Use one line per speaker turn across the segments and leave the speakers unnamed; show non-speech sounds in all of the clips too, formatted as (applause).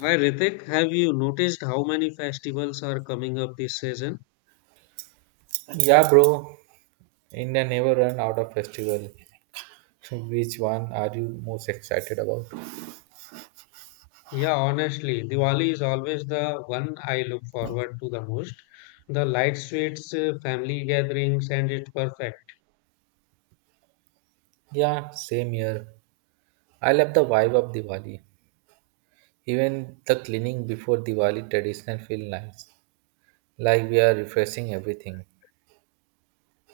Hi Ritik, have you noticed how many festivals are coming up this season?
Yeah, bro. India never run out of festival. (laughs) Which one are you most excited about?
Yeah, honestly, Diwali is always the one I look forward to the most. The light streets, family gatherings, and it's perfect.
Yeah, same here. I love the vibe of Diwali. Even the cleaning before Diwali traditional feel nice. Like we are refreshing everything.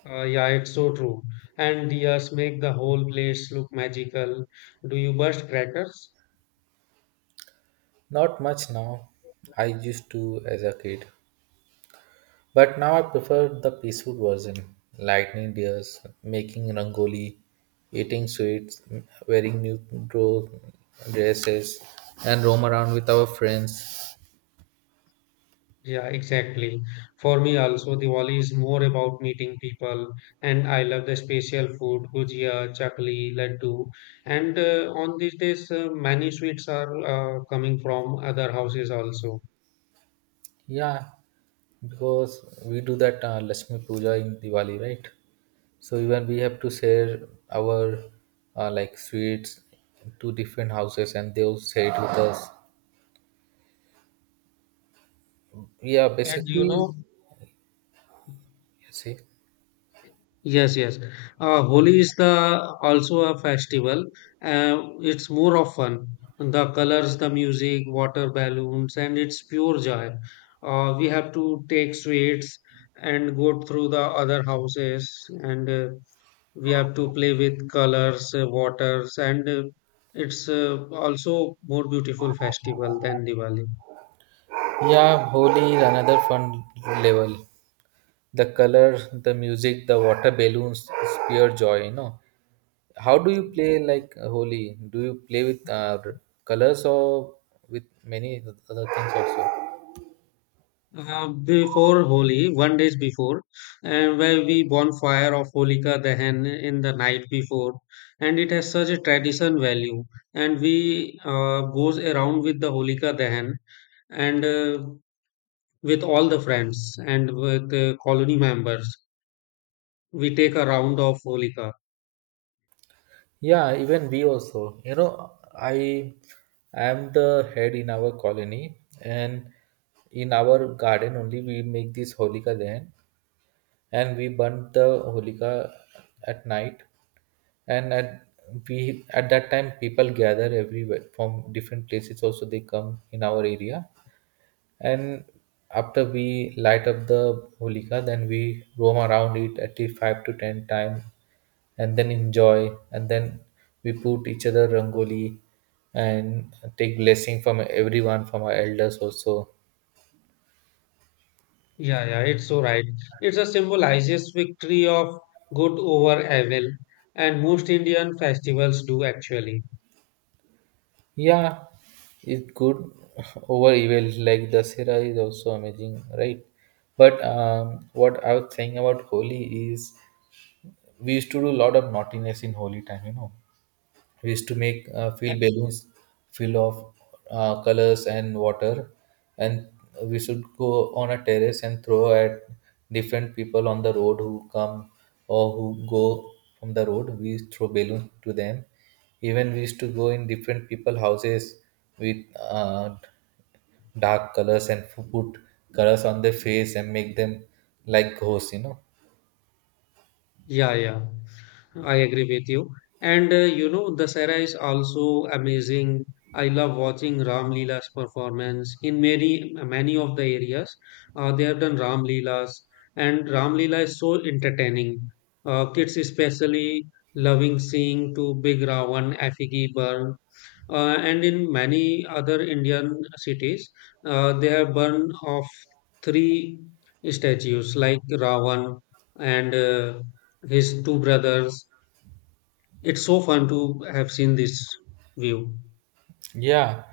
Yeah, it's so true. And diyas make the whole place look magical. Do you burst crackers?
Not much now. I used to as a kid. But now I prefer the peaceful version. Lightning deers, making rangoli, eating sweets, wearing new dro- dresses, and roam around with our friends.
Yeah, exactly. For me also, Diwali is more about meeting people, and I love the special food, gujia, chakli, laddu. And on these days, many sweets are coming from other houses also.
Yeah, because we do that Lakshmi Puja in Diwali, right? So even we have to share our like sweets to different houses, and they'll share it with us. Yeah,
And you
basically,
know,
see,
Yes, yes. Holi is the also a festival. It's more of fun. The colors, the music, water balloons, and it's pure joy. We have to take sweets and go through the other houses, and we have to play with colors, waters, and it's also more beautiful festival than Diwali.
yeah, Holi is another fun level. The color, the music, the water balloons is pure joy. You know, how do you play like Holi? Do you play with colors or with many other things also?
Before Holi, one days before, and where we bonfire of Holika Dahan in the night before, and it has such a tradition value. And we goes around with the Holika Dahan and with all the friends and with the colony members, we take a round of Holika.
Yeah, even we also. You know, I am the head in our colony, and in our garden only we make this holika then, and we burn the holika at night. And at We at that time people gather everywhere from different places. Also, they come in our area, and after we light up the holika, then we roam around it at least 5 to 10 times and then enjoy, and then we put each other rangoli and take blessing from everyone, from our elders also.
Yeah, yeah, it's so right. It's a symbolizes victory of good over evil, and most Indian festivals do actually.
Yeah, it's good (laughs) over evil. Like dasera is also amazing, right? But what I was saying about Holi is we used to do a lot of naughtiness in holy time, you know. We used to make fill balloons fill of colors and water, and we should go on a terrace and throw at different people on the road who come or who go from the road. We throw balloons to them. Even we used to go in different people houses with dark colors and put colors on their face and make them like ghosts, you know.
Yeah, yeah, I agree with you. And you know, Dasara is also amazing. I love watching Ram Leela's performance in many of the areas. They have done Ram Leelas, and Ram Leela is so entertaining. Kids especially loving seeing to Big Ravan, Afigi Burn and in many other Indian cities, they have burned off three statues like Ravan and his two brothers. It's so fun to have seen this view.
Yeah,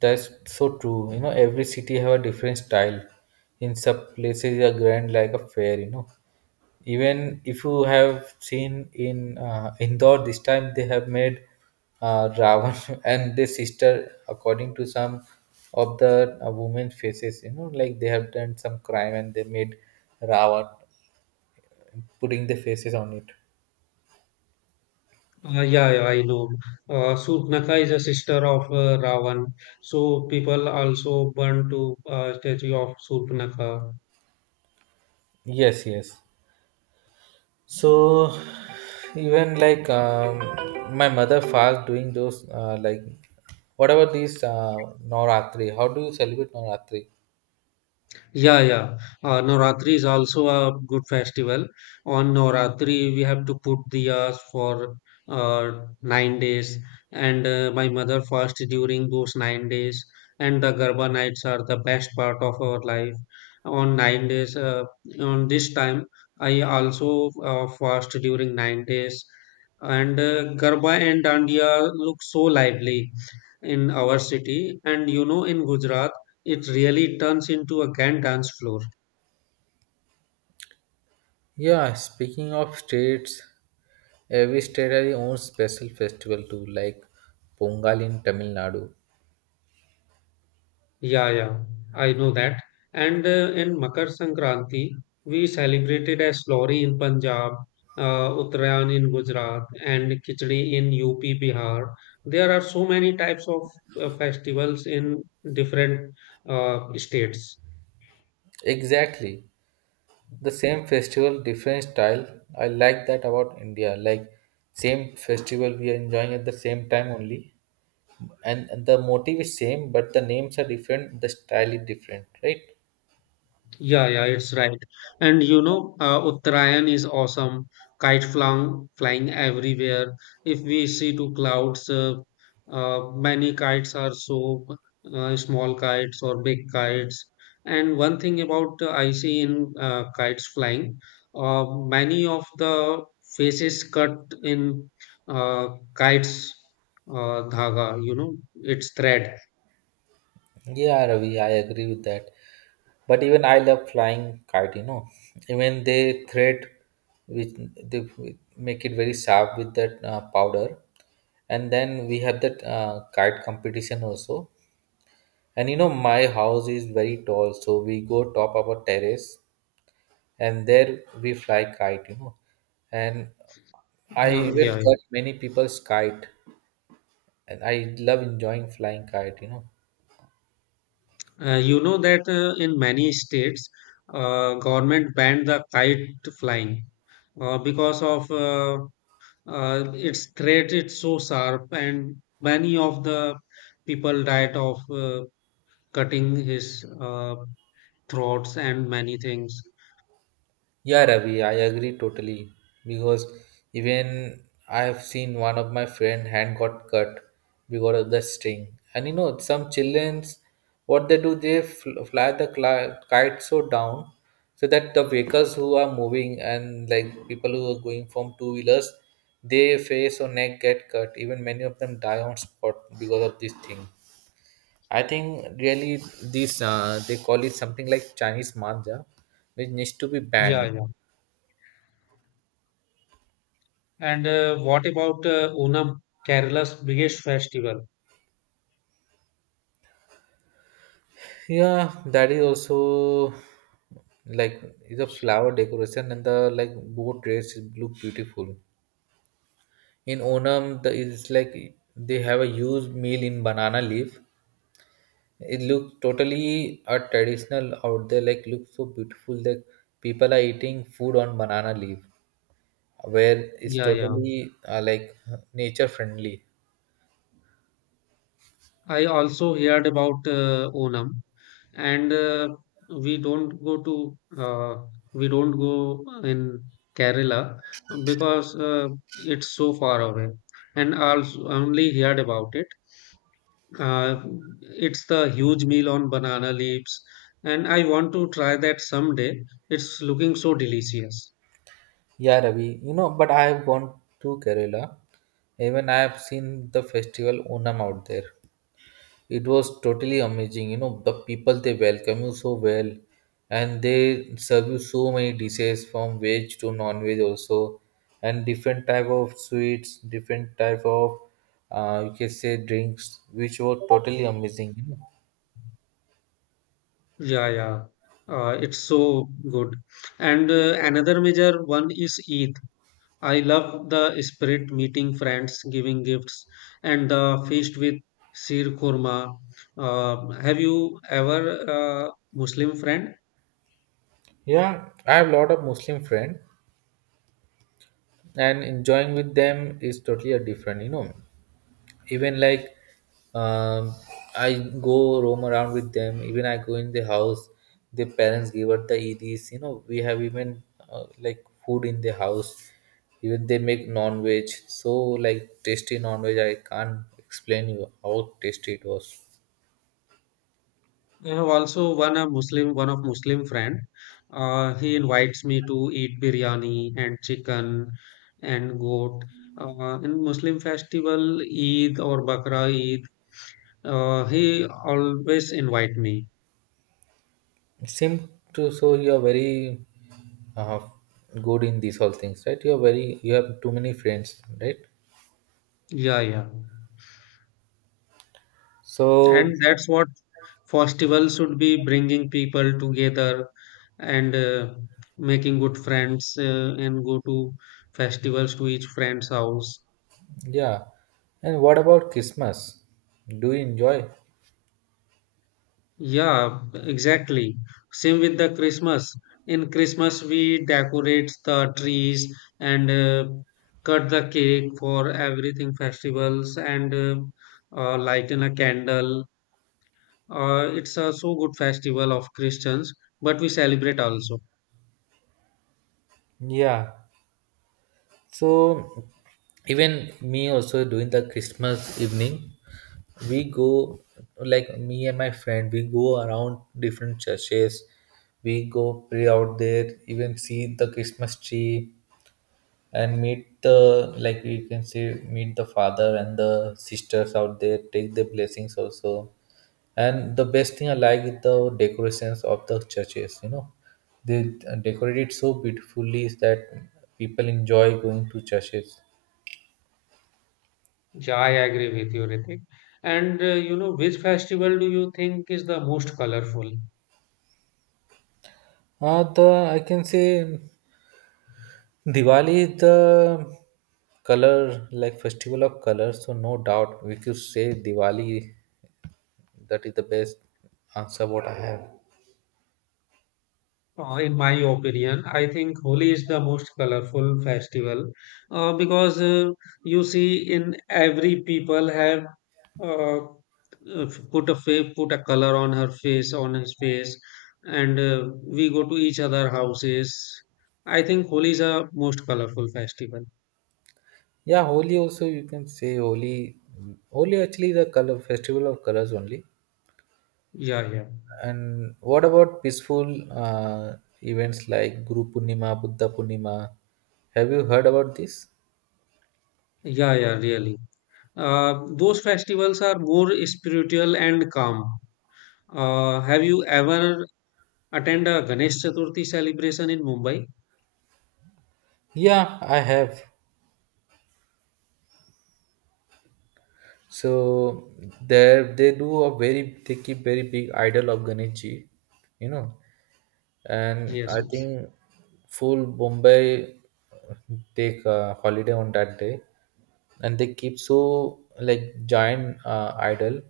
that's so true. You know, every city have a different style. In some places, they are grand like a fair. You know, even if you have seen in (laughs) Indore this time, they have made Ravan (laughs) and their sister according to some of the women faces. You know, like they have done some crime and they made Ravan putting the faces on it.
Yeah, yeah, I know. Surpanakha is a sister of Ravan, so people also burn to statue of Surpanakha.
Yes, yes. So even like my mother fast doing those like whatever these Navratri. How do you celebrate Navratri?
Yeah, yeah. Navratri is also a good festival. On Navratri, we have to put diyas for uh, 9 days, and my mother fasts during those 9 days. And the Garba nights are the best part of our life. On 9 days, on this time, I also fast during 9 days, and Garba and Dandiya look so lively in our city. And you know, in Gujarat it really turns into a grand dance floor.
Yeah, speaking of states, every state has its own special festival too, like Pongal in Tamil Nadu.
Yeah, yeah, I know that. And in Makar Sankranti, we celebrated as Lohri in Punjab, Uttarayan in Gujarat, and Khichdi in UP, Bihar. There are so many types of festivals in different states.
Exactly. The same festival, different style. I like that about India. Like same festival we are enjoying at the same time only. And the motive is same, but the names are different, the style is different, right?
Yeah, yeah, it's right. And you know, Uttarayan is awesome. Kite flying, flying everywhere. If we see two clouds, many kites are so small kites or big kites. And one thing about I see in kites flying, many of the faces cut in uh, kites dhaga. You know, it's thread.
Yeah, Ravi, I agree with that, but even I love flying kite, you know. Even they thread with they make it very sharp with that powder, and then we have that kite competition also. And you know, my house is very tall, so we go top of a terrace, and there we fly kite, you know. And I
Uh,
even
yeah,
cut many people's kite. And I love enjoying flying kite, you know.
You know that in many states, government banned the kite flying because of its threat. It's so sharp, and many of the people died of cutting his throats and many things.
Yeah, Ravi, I agree totally because even I have seen one of my friend hand got cut because of the string. And you know, some childrens, what they do, they fly the kite so down so that the vehicles who are moving and like people who are going from two wheelers, their face or neck get cut. Even many of them die on spot because of this thing. I think really this they call it something like Chinese manja, which needs to be
Yeah,
banned.
yeah. And what about Onam, Kerala's biggest festival?
Yeah, that is also like is a flower decoration and the like boat dress is look beautiful. In Onam, the it's like they have a huge meal in banana leaf. It looks totally a traditional out there. Like looks so beautiful. Like people are eating food on banana leaf, where it's
Yeah, yeah.
totally like nature friendly.
I also heard about Onam, and we don't go to uh, we don't go in Kerala because it's so far away. And also only heard about it. Uh, it's the huge meal on banana leaves, and I want to try that someday. It's looking so delicious.
Yeah, Ravi, you know, but I have gone to Kerala. Even I have seen the festival Onam out there. It was totally amazing. You know, the people they welcome you so well, and they serve you so many dishes from veg to non-veg also, and different type of sweets, different type of you can say drinks, which were totally amazing, you know.
Yeah, yeah. It's so good. And another major one is Eid. I love the spirit meeting friends, giving gifts, and the feast with Sir Kurma. Have you ever Muslim friend?
Yeah, I have a lot of Muslim friends, and enjoying with them is totally a different, you know. Even like um, I go roam around with them. Even I go in the house, the parents give out the eds, you know. We have even like food in the house. Even they make non-veg, so like tasty non-veg, I can't explain you how tasty it was.
I have also one a Muslim one of Muslim friend. He invites me to eat biryani and chicken and goat. In Muslim festival, Eid or Bakra Eid, he always invite me.
Seem to, so you are very uh, good in these all things, right? You are very, you have too many friends, right?
Yeah, yeah,
So
and that's what festival should be bringing people together and making good friends and go to festivals to each friend's house.
yeah, and what about Christmas, do you enjoy?
Yeah, exactly. Same with the Christmas. In Christmas we decorate the trees and cut the cake for everything festivals and light in a candle. It's a so good festival of Christians but we celebrate also.
Yeah. So even me also during the Christmas evening, we go like me and my friend, we go around different churches. We go pray out there, even see the Christmas tree, and meet the, like you can say, meet the father and the sisters out there, take the blessings also. And the best thing I like is the decorations of the churches, you know. They decorate it so beautifully that people enjoy going to churches.
Yeah, I agree with you, Ritik. And you know, which festival do you think is the most colorful?
The I can say Diwali is the color, like festival of colors, so no doubt we could say Diwali, that is the best answer what I have.
In my opinion, I think Holi is the most colorful festival because you see, in every people have uh, put a color on her face, on his face, and we go to each other houses. I think Holi is a most colorful festival.
Yeah, Holi also you can say Holi. Holi actually the color festival of colors only.
Yeah, yeah,
And what about peaceful events like Guru Purnima, Buddha Purnima? Have you heard about this?
yeah, yeah. Really. Those festivals are more spiritual and calm. Have you ever attend a Ganesh Chaturthi celebration in Mumbai?
Yeah, I have. So there they do a very they keep very big idol of Ganesh ji, you know. And
Yes,
I
yes.
think full Bombay take a holiday on that day, and they keep so like giant idol,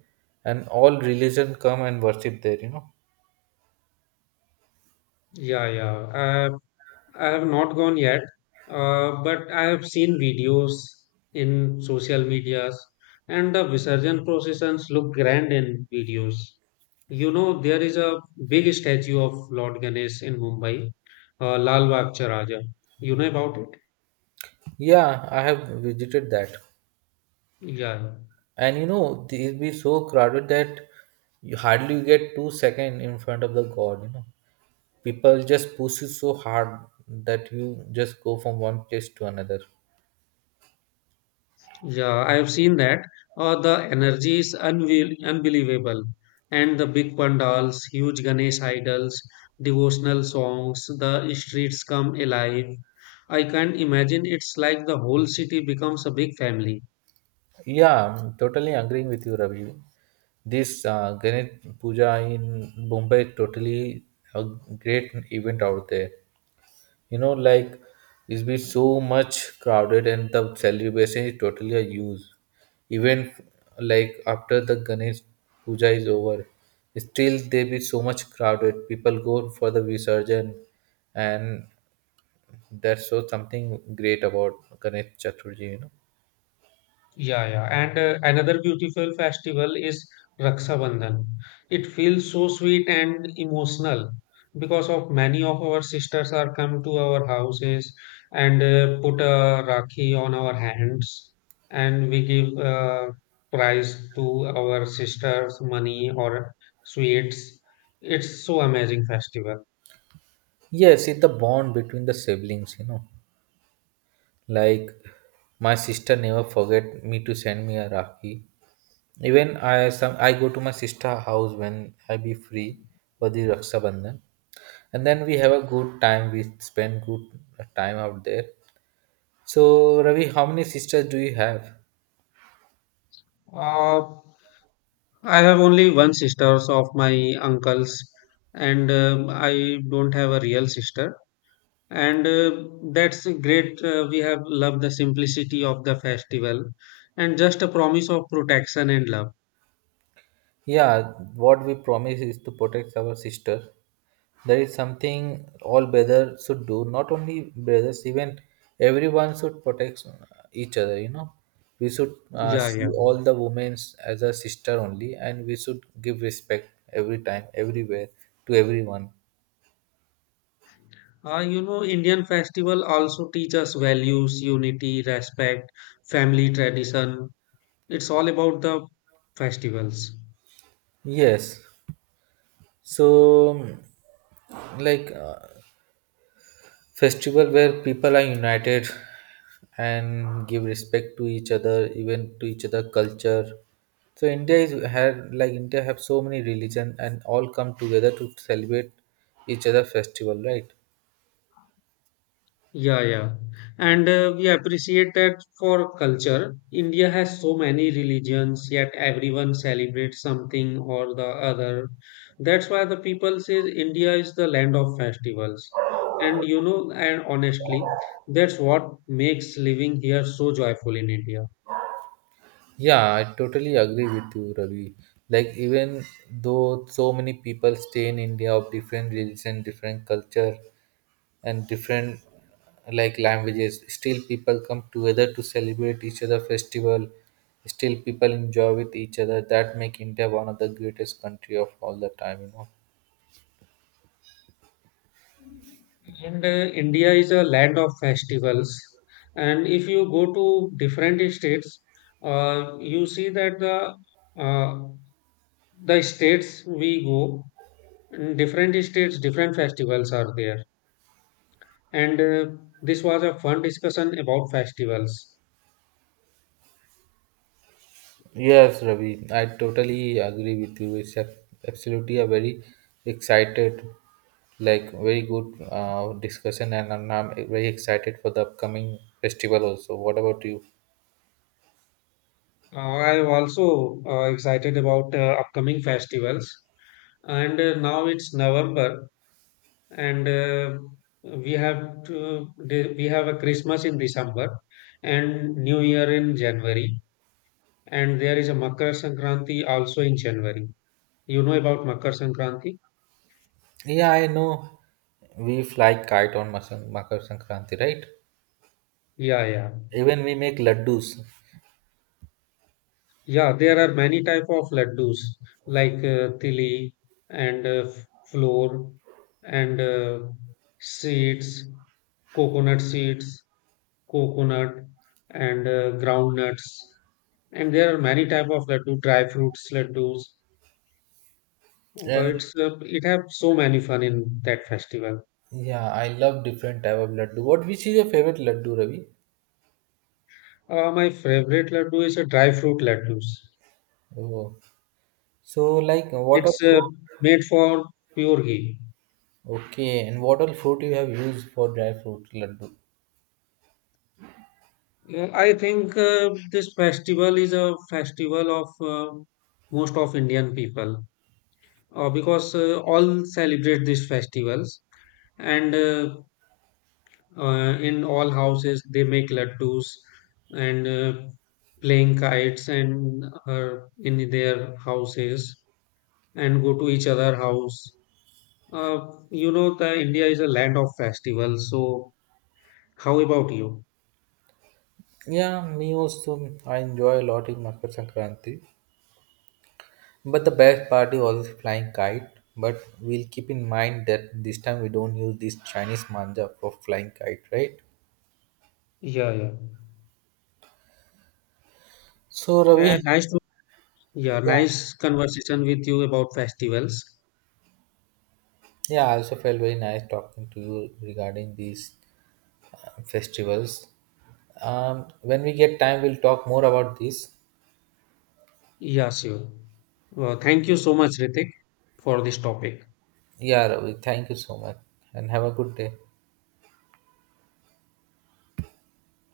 and all religion come and worship there, you know.
Yeah, yeah. Uh, I have not gone yet, but I have seen videos in social medias, and the Visarjan processions look grand in videos. You know, there is a big statue of Lord Ganesh in Mumbai, Lal Bagh Charaja. You know about it?
Yeah, I have visited that,
Yeah.
and you know it'll be so crowded that you hardly get 2 second in front of the god. You know, people just push you so hard that you just go from one place to another.
Yeah, I have seen that. The energy is unbelievable. And the big pandals, huge Ganesh idols, devotional songs, the streets come alive. I can't imagine it's like the whole city becomes a big family.
Yeah, I'm totally agreeing with you, Ravi. This Ganesh Puja in Mumbai totally a great event out there. You know, like it's been so much crowded and the celebration is totally a use. Even like after the Ganesh Puja is over, still there be so much crowded. People go for the Visarjan, and that's so something great about Ganesh Chaturthi, you know.
Yeah, yeah. And another beautiful festival is Raksha Bandhan. It feels so sweet and emotional because of many of our sisters are come to our houses and put a rakhi on our hands and we give prize to our sisters, money or sweets. It's so amazing festival.
Yes, it's the bond between the siblings, you know. Like my sister never forget me to send me a Rakhi. Even I some I go to my sister house when I be free for the Raksha Bandhan. And then we have a good time. We spend good time out there. So Ravi, how many sisters do you have?
Uh, I have only one sisters of my uncles and I don't have a real sister and that's great. We have loved the simplicity of the festival and just a promise of protection and love.
Yeah, what we promise is to protect our sister. That is something all brothers should do. Not only brothers, even everyone should protect each other. You know, we should
Yeah,
see
yeah.
all the women as a sister only, and we should give respect every time, everywhere, to everyone.
You know, Indian festival also teach us values, unity, respect, family tradition. It's all about the festivals.
Yes. So, like, festival where people are united and give respect to each other, even to each other culture. So India is had, like India have so many religion, and all come together to celebrate each other festival, right?
Yeah, yeah. And we appreciate that for culture. India has so many religions, yet everyone celebrates something or the other. That's why the people say India is the land of festivals. And you know, and honestly, that's what makes living here so joyful in India.
Yeah, I totally agree with you, Ravi. Like even though so many people stay in India of different religion, different culture, and different like languages, still people come together to celebrate each other festival, still people enjoy with each other, that make India one of the greatest country of all the time, you know.
And India is a land of festivals. And if you go to different states, you see that uh, the states we go in different states different festivals are there and this was a fun discussion about festivals.
Yes, Ravi, I totally agree with you, it's a, absolutely a very excited, like very good discussion, and I'm very excited for the upcoming festival also. What about you?
I am also excited about upcoming festivals and now it's November and we have to we have a Christmas in December and new year in January and there is a Makar Sankranti also in January. You know about Makar Sankranti?
Yeah, I know, we fly kite on makar sankranti, right?
Yeah, yeah.
Even we make laddus.
Yeah, there are many type of laddus like tili and flour and seeds, seeds, coconut and groundnuts. And there are many type of laddu, dry fruits laddus.
And
It's it have so many fun in that festival.
yeah, I love different type of laddu. What, which is your favorite laddu, Ravi?
My favorite laddu is a dry fruit laddus.
Oh. So like what all
It's
fruit?
made for pure ghee.
Okay, and what all fruit you have used for dry fruit laddu?
I think this festival is a festival of most of Indian people because all celebrate these festivals and in all houses they make laddus and playing kites and in their houses and go to each other house. You know, the India is a land of festivals. So how about you?
Yeah, me also. I enjoy a lot in Makar Sankranti. But the best part is always flying kite. But we'll keep in mind that this time we don't use this Chinese manja for flying kite, right?
Yeah, yeah.
So Ravi,
Nice to Yeah,
yeah,
nice conversation with you about festivals.
yeah, I also felt very nice talking to you regarding this festivals. When we get time, we'll talk more about this.
Yeah, sure. Well, thank you so much, Ritik, for this topic.
Yeah, Ravi, thank you so much and have a good day.